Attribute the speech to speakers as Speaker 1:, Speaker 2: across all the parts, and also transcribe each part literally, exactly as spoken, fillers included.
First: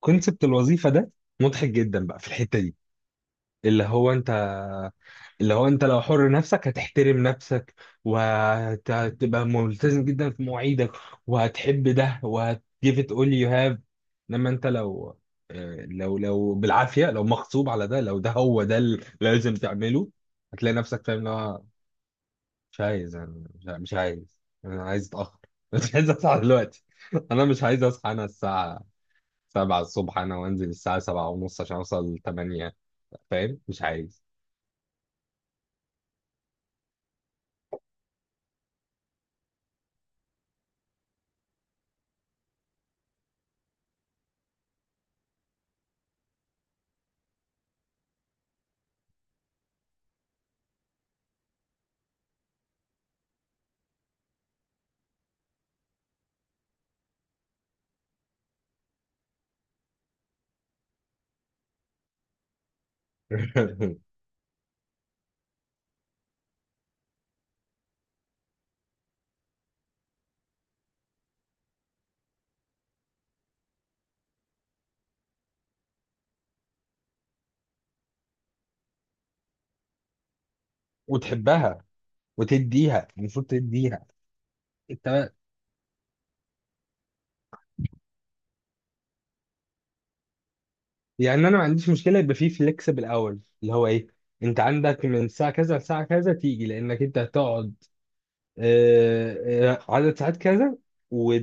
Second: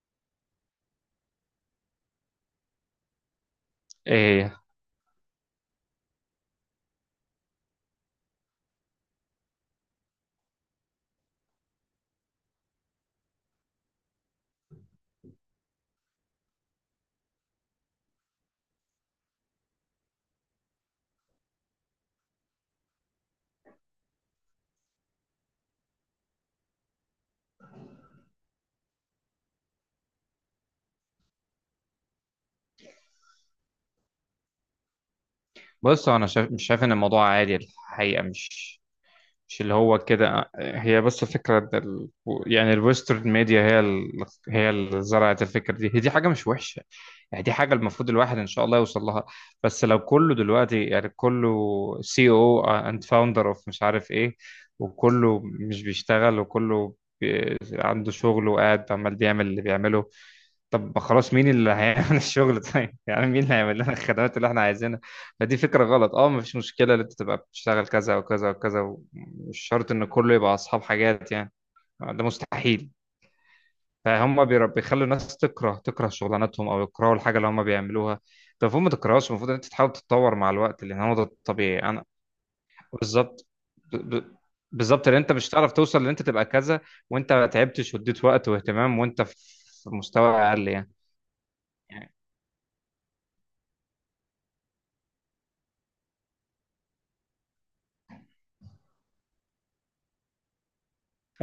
Speaker 1: كونسبت الوظيفه ده مضحك جدا بقى في الحته دي. اللي هو انت،
Speaker 2: إيه،
Speaker 1: اللي هو انت لو حر نفسك هتحترم نفسك، وهتبقى ملتزم جدا في مواعيدك، وهتحب ده وهت give it all you have. انما انت لو، آه، لو لو بالعافيه، لو مغصوب على ده، لو ده هو ده اللي لازم تعمله، هتلاقي نفسك فاهم اللي هو مش عايز. انا مش مش عايز انا عايز اتاخر مش عايز اصحى دلوقتي انا مش عايز اصحى، انا الساعه السابعة الصبح، انا وانزل الساعة السابعة ونص عشان اوصل الثامنة. فاهم، مش عايز
Speaker 2: بص انا شايف مش شايف ان الموضوع عادي الحقيقه مش مش اللي هو كده. هي بس فكره ده ال... يعني الويسترن ميديا هي ال... هي اللي زرعت الفكره دي، هي دي حاجه مش وحشه، يعني دي حاجه المفروض الواحد ان شاء الله يوصل لها. بس لو كله دلوقتي يعني كله سي او اند فاوندر اوف مش عارف ايه، وكله مش بيشتغل، وكله بي... عنده شغل وقاعد عمال بيعمل اللي بيعمله. طب خلاص مين اللي هيعمل الشغل؟ طيب يعني مين اللي هيعمل لنا الخدمات اللي احنا عايزينها؟ فدي فكرة غلط. اه مفيش مشكلة ان انت تبقى بتشتغل كذا وكذا وكذا، مش شرط ان كله يبقى اصحاب حاجات يعني، ده مستحيل. فهم بير- بيخلوا الناس تكره تكره شغلانتهم او يكرهوا الحاجة اللي هم بيعملوها. طب المفروض ما تكرهوش، المفروض ان انت تحاول تتطور مع الوقت لان هو ده الطبيعي.
Speaker 1: وتحبها
Speaker 2: انا
Speaker 1: وتديها، المفروض
Speaker 2: بالظبط، ب-
Speaker 1: تديها.
Speaker 2: ب- بالظبط لان
Speaker 1: انت.
Speaker 2: انت مش هتعرف توصل لان انت تبقى كذا وانت ما تعبتش واديت وقت واهتمام وانت في في مستوى اقل يعني.
Speaker 1: يعني انا ما عنديش مشكله يبقى فيه فليكسبل اورز اللي هو ايه: انت عندك من الساعه كذا لساعه كذا تيجي، لانك انت هتقعد آه، آه، عدد ساعات كذا،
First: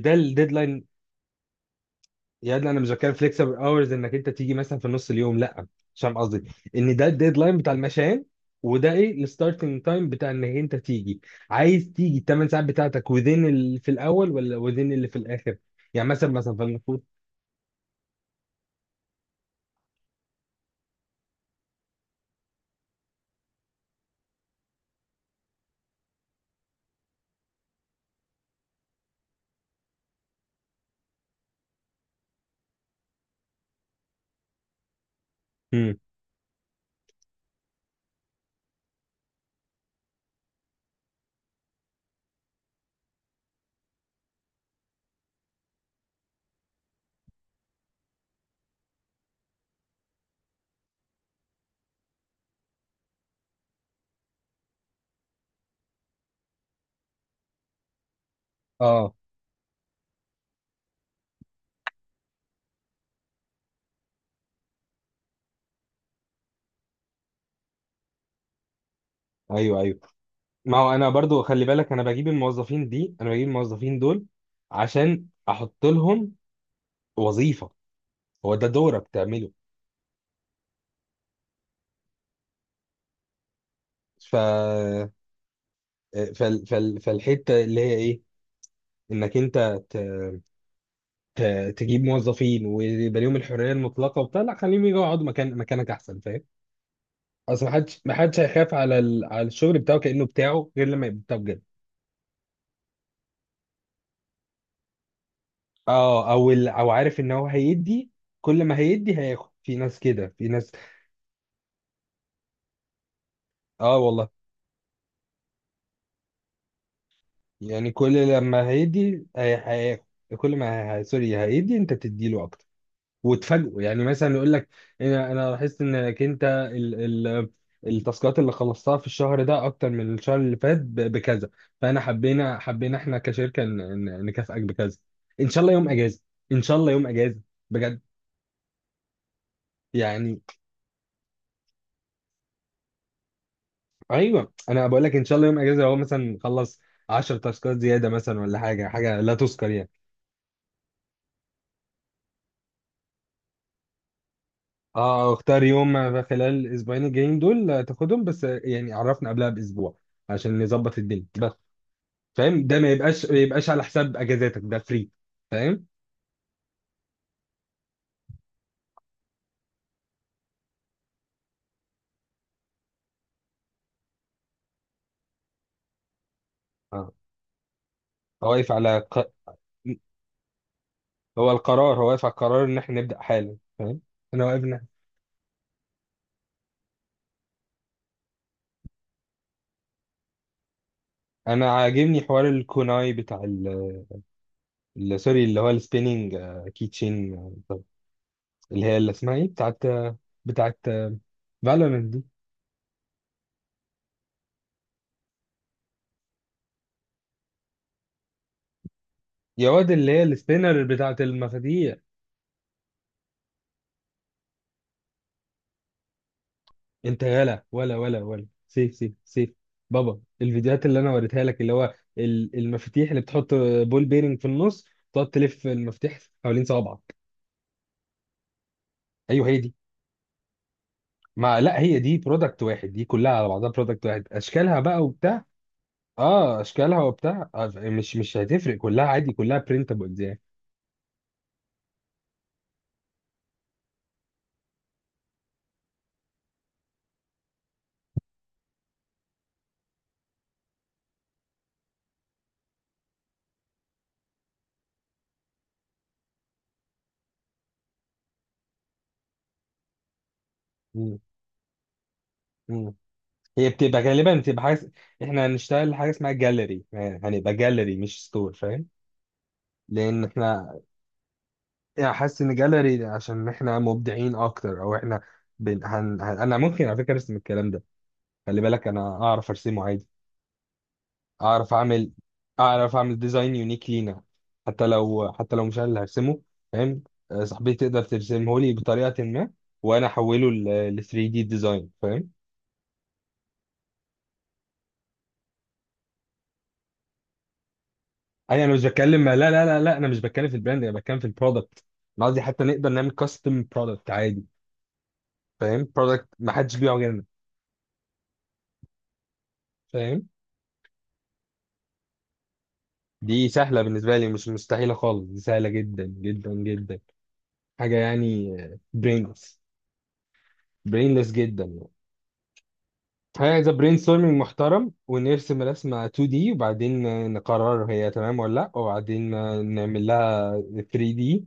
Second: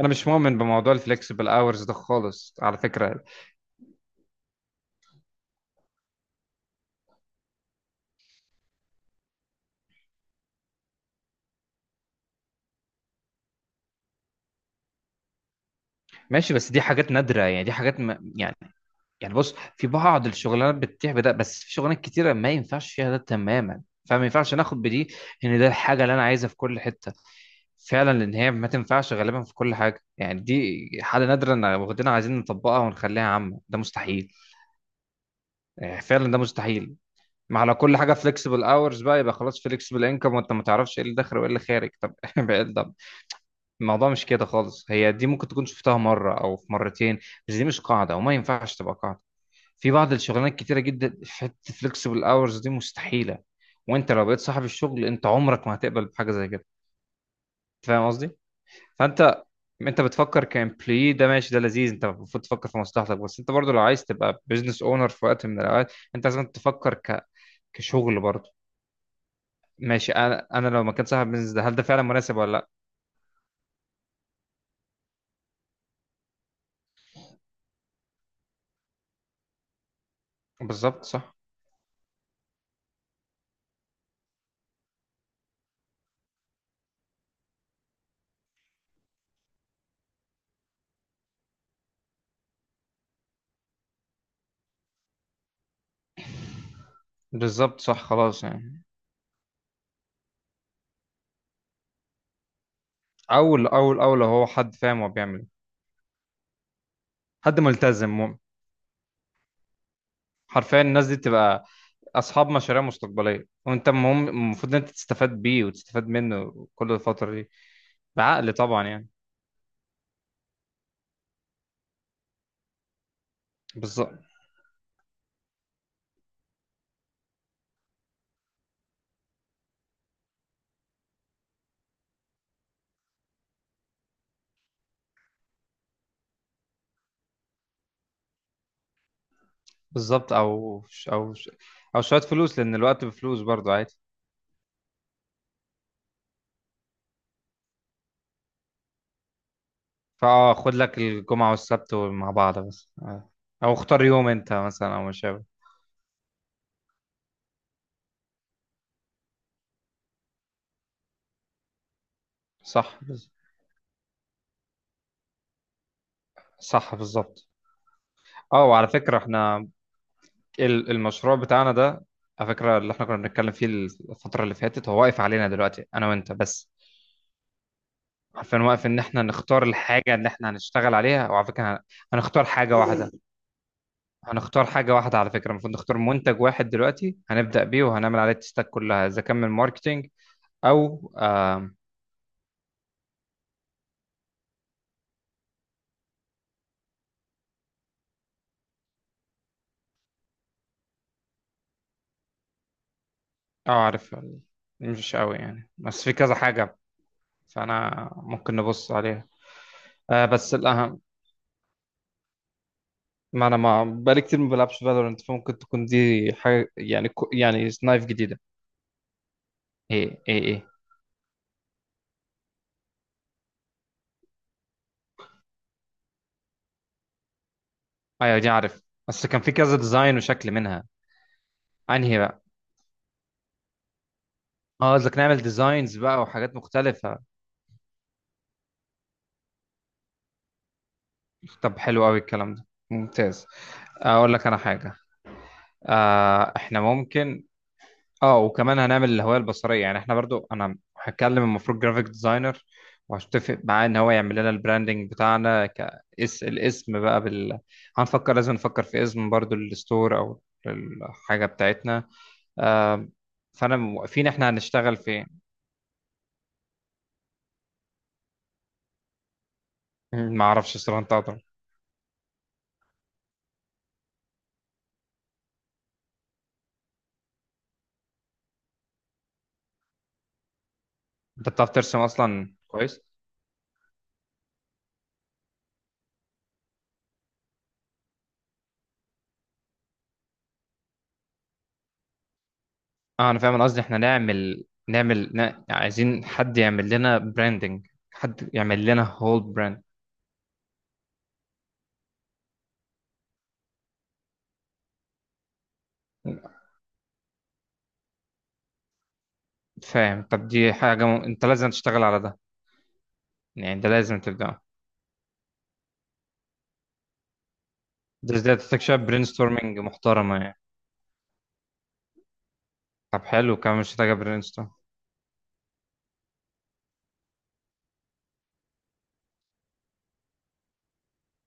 Speaker 2: انا مش مؤمن
Speaker 1: الديدلاين.
Speaker 2: بموضوع الفلكسبل اورز ده خالص
Speaker 1: يا ابني،
Speaker 2: على
Speaker 1: انا مش بتكلم
Speaker 2: فكره.
Speaker 1: فليكسبل اورز انك انت تيجي مثلا في نص اليوم، لا. مش فاهم قصدي، ان ده الديدلاين بتاع المشان، وده ايه الستارتنج تايم بتاع انك انت تيجي. عايز تيجي الثمان ساعات بتاعتك وذين اللي في الاول ولا وذين اللي في الاخر، يعني مثلا
Speaker 2: ماشي،
Speaker 1: مثلا
Speaker 2: بس دي
Speaker 1: فالمفروض.
Speaker 2: حاجات نادره يعني دي حاجات ما يعني يعني بص، في بعض الشغلانات بتتيح بده، بس في شغلانات كتيره ما ينفعش فيها ده تماما. فما ينفعش ناخد بدي ان ده الحاجه اللي انا عايزها في كل حته فعلا، لان هي ما تنفعش غالبا في كل حاجه، يعني دي حاله نادره ان واخدينها عايزين نطبقها ونخليها عامه، ده مستحيل.
Speaker 1: امم.
Speaker 2: يعني فعلا ده مستحيل. ما على كل حاجه فليكسبل اورز بقى، يبقى خلاص فليكسبل انكم وانت ما تعرفش ايه اللي داخل وايه اللي خارج. طب بعيد الموضوع مش كده خالص، هي دي ممكن تكون شفتها مرة أو في مرتين، بس دي مش قاعدة وما ينفعش تبقى قاعدة. في بعض الشغلانات كتيرة جدا في حتة فليكسبل أورز دي مستحيلة، وأنت لو بقيت صاحب الشغل أنت عمرك ما هتقبل بحاجة زي كده. أنت فاهم قصدي؟
Speaker 1: اه،
Speaker 2: فأنت أنت بتفكر كامبلوي ده ماشي ده لذيذ، أنت المفروض تفكر في مصلحتك، بس أنت برضو لو عايز تبقى بزنس أونر في وقت من الأوقات أنت لازم تفكر ك... كشغل برضو.
Speaker 1: ايوه ايوه.
Speaker 2: ماشي، أنا أنا
Speaker 1: ما
Speaker 2: لو
Speaker 1: هو
Speaker 2: ما كنت
Speaker 1: انا
Speaker 2: صاحب
Speaker 1: برضو
Speaker 2: بزنس ده
Speaker 1: خلي
Speaker 2: هل ده
Speaker 1: بالك،
Speaker 2: فعلا
Speaker 1: انا بجيب
Speaker 2: مناسب ولا لأ؟
Speaker 1: الموظفين دي، انا بجيب الموظفين دول عشان احط لهم وظيفه. هو ده دورك تعمله.
Speaker 2: بالظبط صح.
Speaker 1: ف آه، فال... فال... فالحته اللي هي ايه، انك انت ت... ت- تجيب موظفين ويبقى ليهم الحريه المطلقه وبتاع، لا خليهم يجوا يقعدوا مكان مكانك احسن، فاهم. اصل
Speaker 2: بالظبط
Speaker 1: محدش
Speaker 2: صح
Speaker 1: محدش
Speaker 2: خلاص
Speaker 1: هيخاف
Speaker 2: يعني.
Speaker 1: على ال... على الشغل بتاعه كانه بتاعه، غير لما يبقى بتاعه بجد.
Speaker 2: اول اول اول هو حد فاهم هو بيعمل إيه.
Speaker 1: اه، او ال... او عارف ان هو
Speaker 2: حد
Speaker 1: هيدي،
Speaker 2: ملتزم مؤمن،
Speaker 1: كل ما هيدي هياخد، في ناس كده في ناس.
Speaker 2: حرفيا الناس دي تبقى اصحاب مشاريع مستقبليه، وانت
Speaker 1: اه والله،
Speaker 2: المهم المفروض ان انت تستفاد بيه وتستفاد منه كل الفتره دي،
Speaker 1: يعني كل
Speaker 2: بعقل
Speaker 1: لما
Speaker 2: طبعا يعني.
Speaker 1: هيدي هي- هياخد، كل ما هي... سوري هيدي انت بتديله اكتر وتفاجئوا، يعني
Speaker 2: بالظبط.
Speaker 1: مثلا يقول لك: انا انا لاحظت انك انت ال ال التاسكات اللي خلصتها في الشهر ده اكتر من الشهر اللي فات ب- بكذا، فانا حبينا حبينا احنا كشركه ن- ن- نكافئك بكذا، ان شاء الله يوم اجازه، ان شاء الله يوم اجازه بجد
Speaker 2: بالظبط
Speaker 1: يعني.
Speaker 2: او ش- او ش- او شويه فلوس، لان الوقت بفلوس برضه عادي.
Speaker 1: ايوه، انا بقول لك ان شاء الله يوم اجازه هو مثلا خلص عشر تاسكات زياده مثلا، ولا حاجه، حاجه لا تذكر يعني.
Speaker 2: فاه خد لك الجمعه والسبت مع بعض بس آه. او اختار يوم انت مثلا او ما
Speaker 1: اه،
Speaker 2: شابه.
Speaker 1: اختار يوم خلال الاسبوعين الجايين دول تاخدهم، بس يعني عرفنا قبلها باسبوع عشان نظبط الدنيا بس، فاهم. ده ما
Speaker 2: صح
Speaker 1: يبقاش
Speaker 2: بز-
Speaker 1: ما يبقاش على حساب اجازاتك، ده فري، فاهم.
Speaker 2: صح بالظبط. اه وعلى فكره احنا ال- المشروع بتاعنا ده، على فكرة اللي احنا كنا بنتكلم فيه الفترة اللي فاتت، هو واقف علينا دلوقتي انا وانت بس.
Speaker 1: اه. هو
Speaker 2: عارفين
Speaker 1: واقف
Speaker 2: واقف
Speaker 1: على
Speaker 2: ان
Speaker 1: ق...
Speaker 2: احنا نختار الحاجة اللي احنا هنشتغل عليها، وعلى
Speaker 1: هو
Speaker 2: فكرة هن-
Speaker 1: القرار، هو واقف على
Speaker 2: هنختار
Speaker 1: القرار
Speaker 2: حاجة
Speaker 1: ان احنا
Speaker 2: واحدة.
Speaker 1: نبدا حالا، فاهم. انا
Speaker 2: هنختار
Speaker 1: واقفنا،
Speaker 2: حاجة واحدة على فكرة المفروض نختار منتج واحد دلوقتي هنبدأ بيه وهنعمل عليه التستات كلها، اذا كان من ماركتينج او
Speaker 1: انا
Speaker 2: آم،
Speaker 1: عاجبني حوار الكوناي بتاع ال... ال- سوري اللي هو السبيننج كيتشين، اللي هي اللي اسمها ايه، بتاعت، بتاعت فالورنت دي.
Speaker 2: اه عارف. مش قوي يعني، بس في كذا حاجة فانا ممكن نبص عليها.
Speaker 1: يا واد، اللي هي
Speaker 2: آه، بس
Speaker 1: السبينر
Speaker 2: الأهم،
Speaker 1: بتاعت المفاتيح.
Speaker 2: ما انا ما بقالي كتير ما بلعبش فالورنت، فممكن تكون دي حاجه يعني
Speaker 1: انت
Speaker 2: كو-
Speaker 1: يالا،
Speaker 2: يعني
Speaker 1: ولا
Speaker 2: سنايف
Speaker 1: ولا
Speaker 2: جديده.
Speaker 1: ولا سيف سيف سيف. بابا،
Speaker 2: ايه ايه ايه،
Speaker 1: الفيديوهات اللي انا وريتها لك اللي هو ال- المفاتيح اللي بتحط بول بيرنج في النص، تقعد تلف المفتاح حوالين صوابعك.
Speaker 2: ايوه دي عارف، بس كان
Speaker 1: ايوه
Speaker 2: في
Speaker 1: هي دي،
Speaker 2: كذا ديزاين وشكل منها.
Speaker 1: ما لا، هي دي
Speaker 2: انهي بقى؟
Speaker 1: برودكت واحد، دي كلها على بعضها برودكت واحد، اشكالها
Speaker 2: اه
Speaker 1: بقى
Speaker 2: قصدك نعمل
Speaker 1: وبتاع.
Speaker 2: ديزاينز بقى وحاجات
Speaker 1: اه، اشكالها
Speaker 2: مختلفه.
Speaker 1: وبتاع، آه، مش مش هتفرق، كلها عادي، كلها برينتابلز يعني.
Speaker 2: طب حلو قوي الكلام ده ممتاز. اقول لك انا حاجه، آه احنا ممكن، اه وكمان هنعمل الهوية البصرية، يعني احنا برضو انا هتكلم المفروض جرافيك ديزاينر وهتفق معاه ان هو يعمل لنا البراندنج بتاعنا كاس الاسم بقى بال... هنفكر، لازم نفكر في اسم برضو للستور او
Speaker 1: مم.
Speaker 2: الحاجة بتاعتنا.
Speaker 1: مم.
Speaker 2: آه
Speaker 1: هي
Speaker 2: فانا
Speaker 1: بتبقى
Speaker 2: موقفين
Speaker 1: غالبا،
Speaker 2: احنا
Speaker 1: بتبقى حاجه،
Speaker 2: هنشتغل فين.
Speaker 1: احنا هنشتغل حاجه اسمها جاليري، هنبقى جاليري مش ستور، فاهم، لان
Speaker 2: مم، ما اعرفش
Speaker 1: احنا
Speaker 2: الصراحة، انت أقدر.
Speaker 1: يعني حاسس ان جاليري عشان احنا مبدعين اكتر، او احنا بن... هن... هن... انا ممكن على فكره ارسم الكلام ده. خلي بالك انا اعرف ارسمه عادي،
Speaker 2: انت بتعرف
Speaker 1: اعرف
Speaker 2: ترسم
Speaker 1: اعمل
Speaker 2: اصلا
Speaker 1: اعرف
Speaker 2: كويس.
Speaker 1: اعمل ديزاين يونيك لينا، حتى لو حتى لو مش انا اللي هرسمه، فاهم. آه، صاحبتي تقدر ترسمه لي بطريقه ما وانا احوله ل ثري دي ديزاين، فاهم.
Speaker 2: اه انا فاهم، أنا قصدي احنا نعمل نعمل ن... عايزين حد يعمل لنا براندنج، حد
Speaker 1: اي، انا مش
Speaker 2: يعمل لنا
Speaker 1: بتكلم، لا
Speaker 2: هول
Speaker 1: لا لا
Speaker 2: براند،
Speaker 1: لا، انا مش بتكلم في البراند، انا بتكلم في البرودكت، انا قصدي حتى نقدر نعمل كاستم برودكت عادي، فاهم، برودكت ما حدش بيبيعه غيرنا،
Speaker 2: فاهم؟
Speaker 1: فاهم.
Speaker 2: طب دي حاجة م... انت لازم تشتغل على ده،
Speaker 1: دي
Speaker 2: يعني
Speaker 1: سهلة
Speaker 2: ده
Speaker 1: بالنسبة
Speaker 2: لازم
Speaker 1: لي، مش
Speaker 2: تبدأ.
Speaker 1: مستحيلة خالص، دي سهلة جدا جدا جدا، حاجة
Speaker 2: ده
Speaker 1: يعني.
Speaker 2: ازاي، تحتاج شوية برين
Speaker 1: برينلس،
Speaker 2: ستورمنج محترمة يعني.
Speaker 1: برينلس جدا يعني،
Speaker 2: طب حلو،
Speaker 1: حاجة زي
Speaker 2: كمان مش
Speaker 1: برين
Speaker 2: محتاجة
Speaker 1: ستورمينج
Speaker 2: برين ستورم.
Speaker 1: محترم. ونرسم رسمة تو دي وبعدين نقرر هي تمام ولا لأ، وبعدين نعمل لها ثري دي،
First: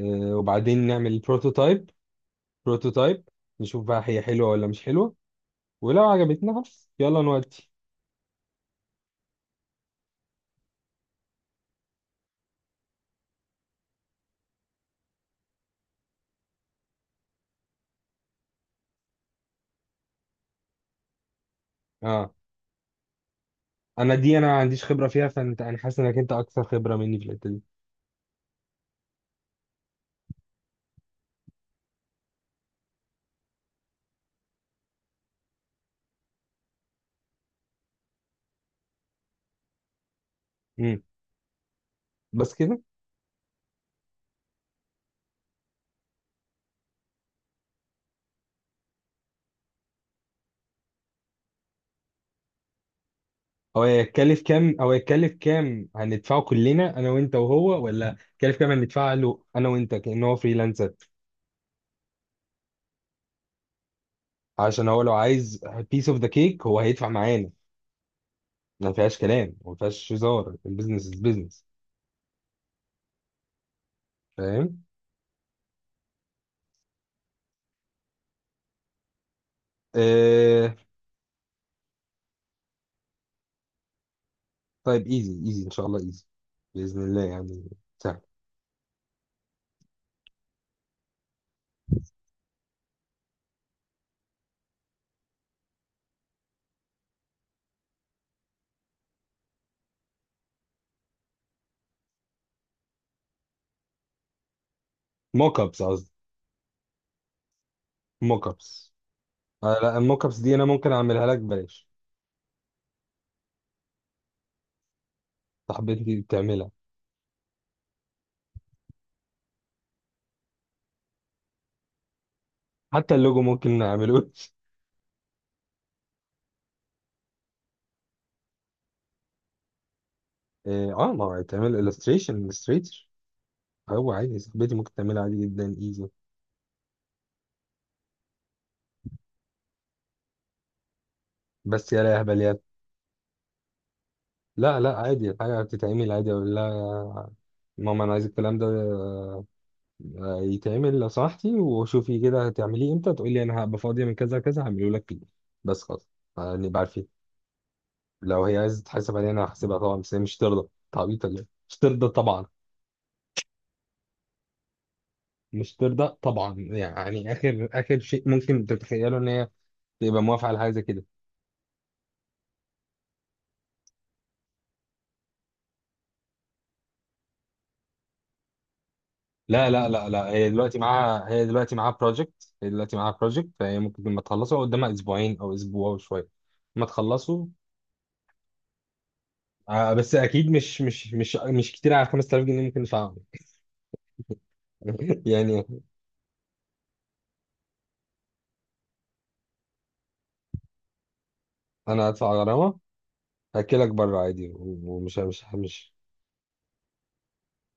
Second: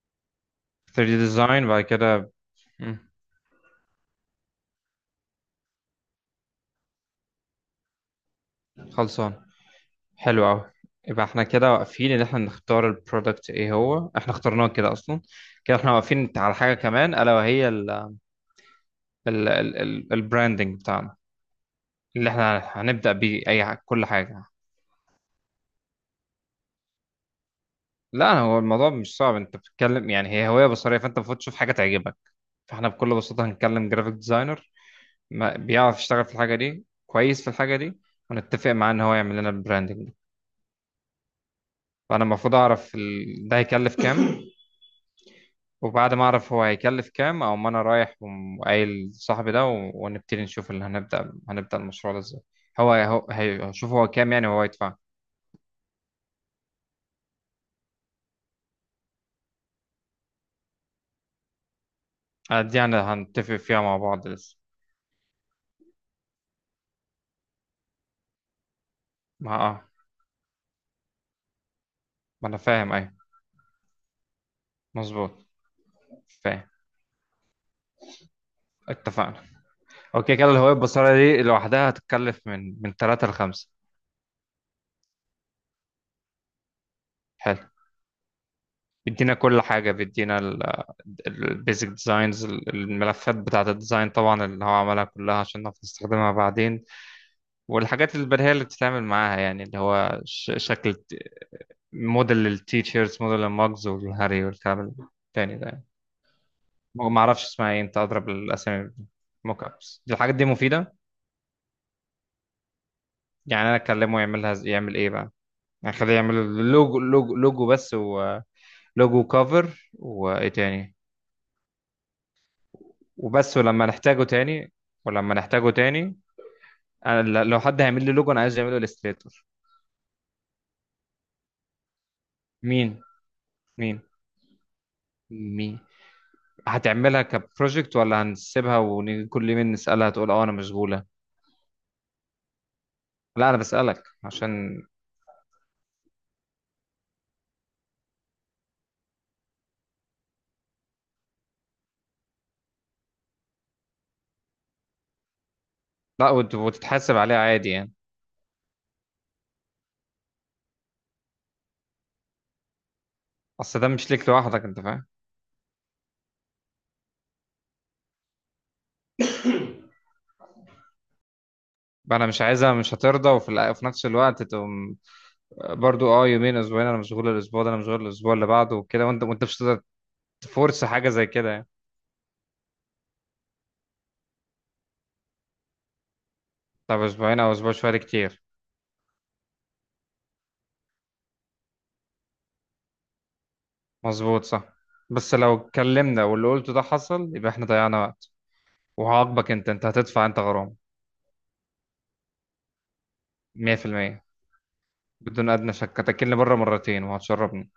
Speaker 1: آه، وبعدين
Speaker 2: ثري دي
Speaker 1: نعمل
Speaker 2: ديزاين بعد
Speaker 1: بروتوتايب،
Speaker 2: كده. مم،
Speaker 1: بروتوتايب نشوف بقى هي حلوة ولا مش حلوة، ولو عجبتنا خلاص يلا نودي.
Speaker 2: خلصان. حلو قوي. يبقى احنا كده واقفين ان احنا نختار البرودكت، ايه هو؟ احنا اخترناه كده اصلا. كده احنا واقفين على حاجة كمان الا وهي ال ال ال البراندنج بتاعنا اللي
Speaker 1: اه.
Speaker 2: احنا هنبدأ بيه اي ح- كل
Speaker 1: انا دي
Speaker 2: حاجة.
Speaker 1: انا ما عنديش خبرة فيها، فانت انا حاسس انك انت اكثر خبرة مني في الحتة دي.
Speaker 2: لا هو الموضوع مش صعب، انت بتتكلم يعني هي هوية بصرية، فانت المفروض تشوف حاجة تعجبك. فاحنا بكل بساطة هنكلم جرافيك ديزاينر بيعرف يشتغل في الحاجة دي كويس، في الحاجة دي ونتفق معاه ان هو يعمل لنا البراندنج ده.
Speaker 1: مم.
Speaker 2: فانا
Speaker 1: بس
Speaker 2: المفروض
Speaker 1: كده.
Speaker 2: اعرف ال... ده هيكلف كام وبعد ما اعرف هو هيكلف كام، او ما انا رايح وقايل صاحبي ده و... ونبتدي نشوف اللي هنبدأ، هنبدأ المشروع ده ازاي. هو هو هي-
Speaker 1: هو
Speaker 2: هشوف هو كام
Speaker 1: هيتكلف
Speaker 2: يعني هو
Speaker 1: كام؟ او
Speaker 2: يدفع.
Speaker 1: هيتكلف كام هندفعه كلنا، انا وانت وهو؟ ولا هيتكلف كام هندفعه له انا وانت كأنه هو فريلانسر؟
Speaker 2: آه، دي يعني هنتفق فيها مع بعض لسه.
Speaker 1: عشان هو لو عايز بيس اوف ذا كيك هو هيدفع معانا، ما فيهاش
Speaker 2: ما
Speaker 1: كلام وما
Speaker 2: اه
Speaker 1: فيهاش هزار، البيزنس از بيزنس،
Speaker 2: ما انا فاهم، ايوه
Speaker 1: فاهم.
Speaker 2: مظبوط. فاهم. اتفقنا. اوكي، كده الهوية
Speaker 1: آه...
Speaker 2: البصرية دي لوحدها هتتكلف من من تلاتة ل خمسة.
Speaker 1: طيب ايزي ايزي ان شاء الله، ايزي باذن الله يعني، سهل.
Speaker 2: بيدينا كل حاجة، بيدينا البيزك ديزاينز الملفات بتاعة الديزاين طبعا اللي هو عملها كلها عشان نعرف نستخدمها بعدين، والحاجات البديهية اللي بتتعمل معاها، يعني اللي هو ش- شكل ت- موديل للتيشيرتس، موديل المجز والهاري والكلام التاني
Speaker 1: موك
Speaker 2: ده
Speaker 1: ابس
Speaker 2: يعني.
Speaker 1: قصدي،
Speaker 2: ما ما اعرفش اسمها ايه، انت اضرب
Speaker 1: موك
Speaker 2: الاسامي.
Speaker 1: ابس.
Speaker 2: موك
Speaker 1: آه لا
Speaker 2: ابس دي،
Speaker 1: الموك
Speaker 2: الحاجات
Speaker 1: ابس
Speaker 2: دي
Speaker 1: دي انا ممكن
Speaker 2: مفيدة.
Speaker 1: اعملها لك ببلاش،
Speaker 2: يعني انا اكلمه يعملها ز- يعمل ايه بقى؟ يعني خليه
Speaker 1: صاحبتي
Speaker 2: يعمل
Speaker 1: بتعملها.
Speaker 2: لوجو، لوجو لوجو بس، ولوجو كفر، وايه تاني؟
Speaker 1: حتى اللوجو
Speaker 2: وبس،
Speaker 1: ممكن
Speaker 2: ولما نحتاجه
Speaker 1: نعمله
Speaker 2: تاني. ولما نحتاجه تاني انا ل- لو حد هيعمل لي لوجو انا عايز يعمله الستريتور.
Speaker 1: اه، آه، ما هو هيتعمل illustration
Speaker 2: مين؟
Speaker 1: illustrator.
Speaker 2: مين؟
Speaker 1: هو عادي، صاحبتي ممكن تعملها عادي جدا،
Speaker 2: مين
Speaker 1: ايزي.
Speaker 2: هتعملها كبروجكت ولا هنسيبها وكل مين نسألها تقول اه انا مشغولة؟
Speaker 1: بس يا لا اهبل يا.
Speaker 2: لا انا بسألك
Speaker 1: لا
Speaker 2: عشان،
Speaker 1: لا، عادي، الحاجة بتتعمل عادي، اقول لها: ماما انا عايز الكلام ده آه، يتعمل لو سمحتي، وشوفي كده هتعمليه امتى، تقول لي انا هبقى فاضية من كذا كذا هعمله لك فيه، بس خلاص.
Speaker 2: لا وت-
Speaker 1: آه، نبقى عارفين.
Speaker 2: وتتحاسب عليها عادي يعني،
Speaker 1: لو هي عايزة تحاسب علينا انا هحاسبها طبعا، بس هي مش ترضى تعبيط ولا إيه؟ مش ترضى طبعا،
Speaker 2: اصل ده مش ليك لوحدك، انت فاهم.
Speaker 1: مش ترضى طبعا يعني. اخر اخر شيء ممكن تتخيله ان هي تبقى موافقة على حاجة زي كده.
Speaker 2: انا مش عايزها مش هترضى، وفي الأ- وفي نفس الوقت تقوم برضو اه يومين اسبوعين انا مشغول الاسبوع ده، انا مشغول الاسبوع اللي بعده وكده، وانت وانت مش
Speaker 1: لا
Speaker 2: هتقدر
Speaker 1: لا لا لا، هي دلوقتي
Speaker 2: تفورس حاجة زي
Speaker 1: معاها هي
Speaker 2: كده يعني.
Speaker 1: دلوقتي معاها بروجكت، هي دلوقتي معاها بروجكت، فهي ممكن لما تخلصه قدامها اسبوعين او اسبوع وشويه ما
Speaker 2: طب اسبوعين
Speaker 1: تخلصه.
Speaker 2: او اسبوع شوية ده كتير.
Speaker 1: آه، بس اكيد مش مش مش مش كتير على خمس تلاف جنيه، ممكن ادفعهم
Speaker 2: مظبوط صح. بس لو
Speaker 1: يعني
Speaker 2: اتكلمنا واللي قلته ده حصل يبقى احنا ضيعنا وقت، وهعاقبك انت، انت هتدفع انت غرامة.
Speaker 1: انا هدفع غرامه، هاكلك بره
Speaker 2: مية بالمية،
Speaker 1: عادي، و- ومش مش
Speaker 2: بدون ادنى
Speaker 1: مش.
Speaker 2: شك هتاكلني بره مرتين وهتشربني.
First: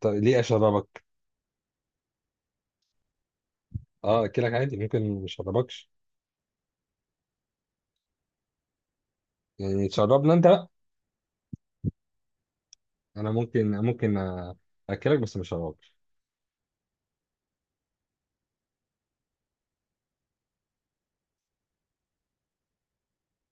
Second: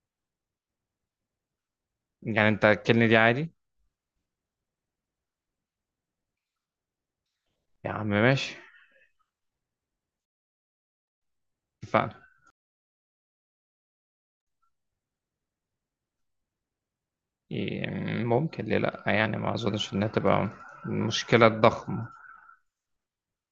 Speaker 1: طب ليه اشربك؟
Speaker 2: يعني انت هتاكلني دي عادي.
Speaker 1: اه، اكلك عادي، ممكن مش اشربكش.
Speaker 2: يا عم ماشي،
Speaker 1: يعني تشربنا انت بقى.
Speaker 2: اتفقنا.
Speaker 1: انا ممكن، ممكن آه، اكلك بس مش هشربك.
Speaker 2: ي- ممكن ليه لا، يعني ما اظنش انها تبقى مشكلة ضخمة.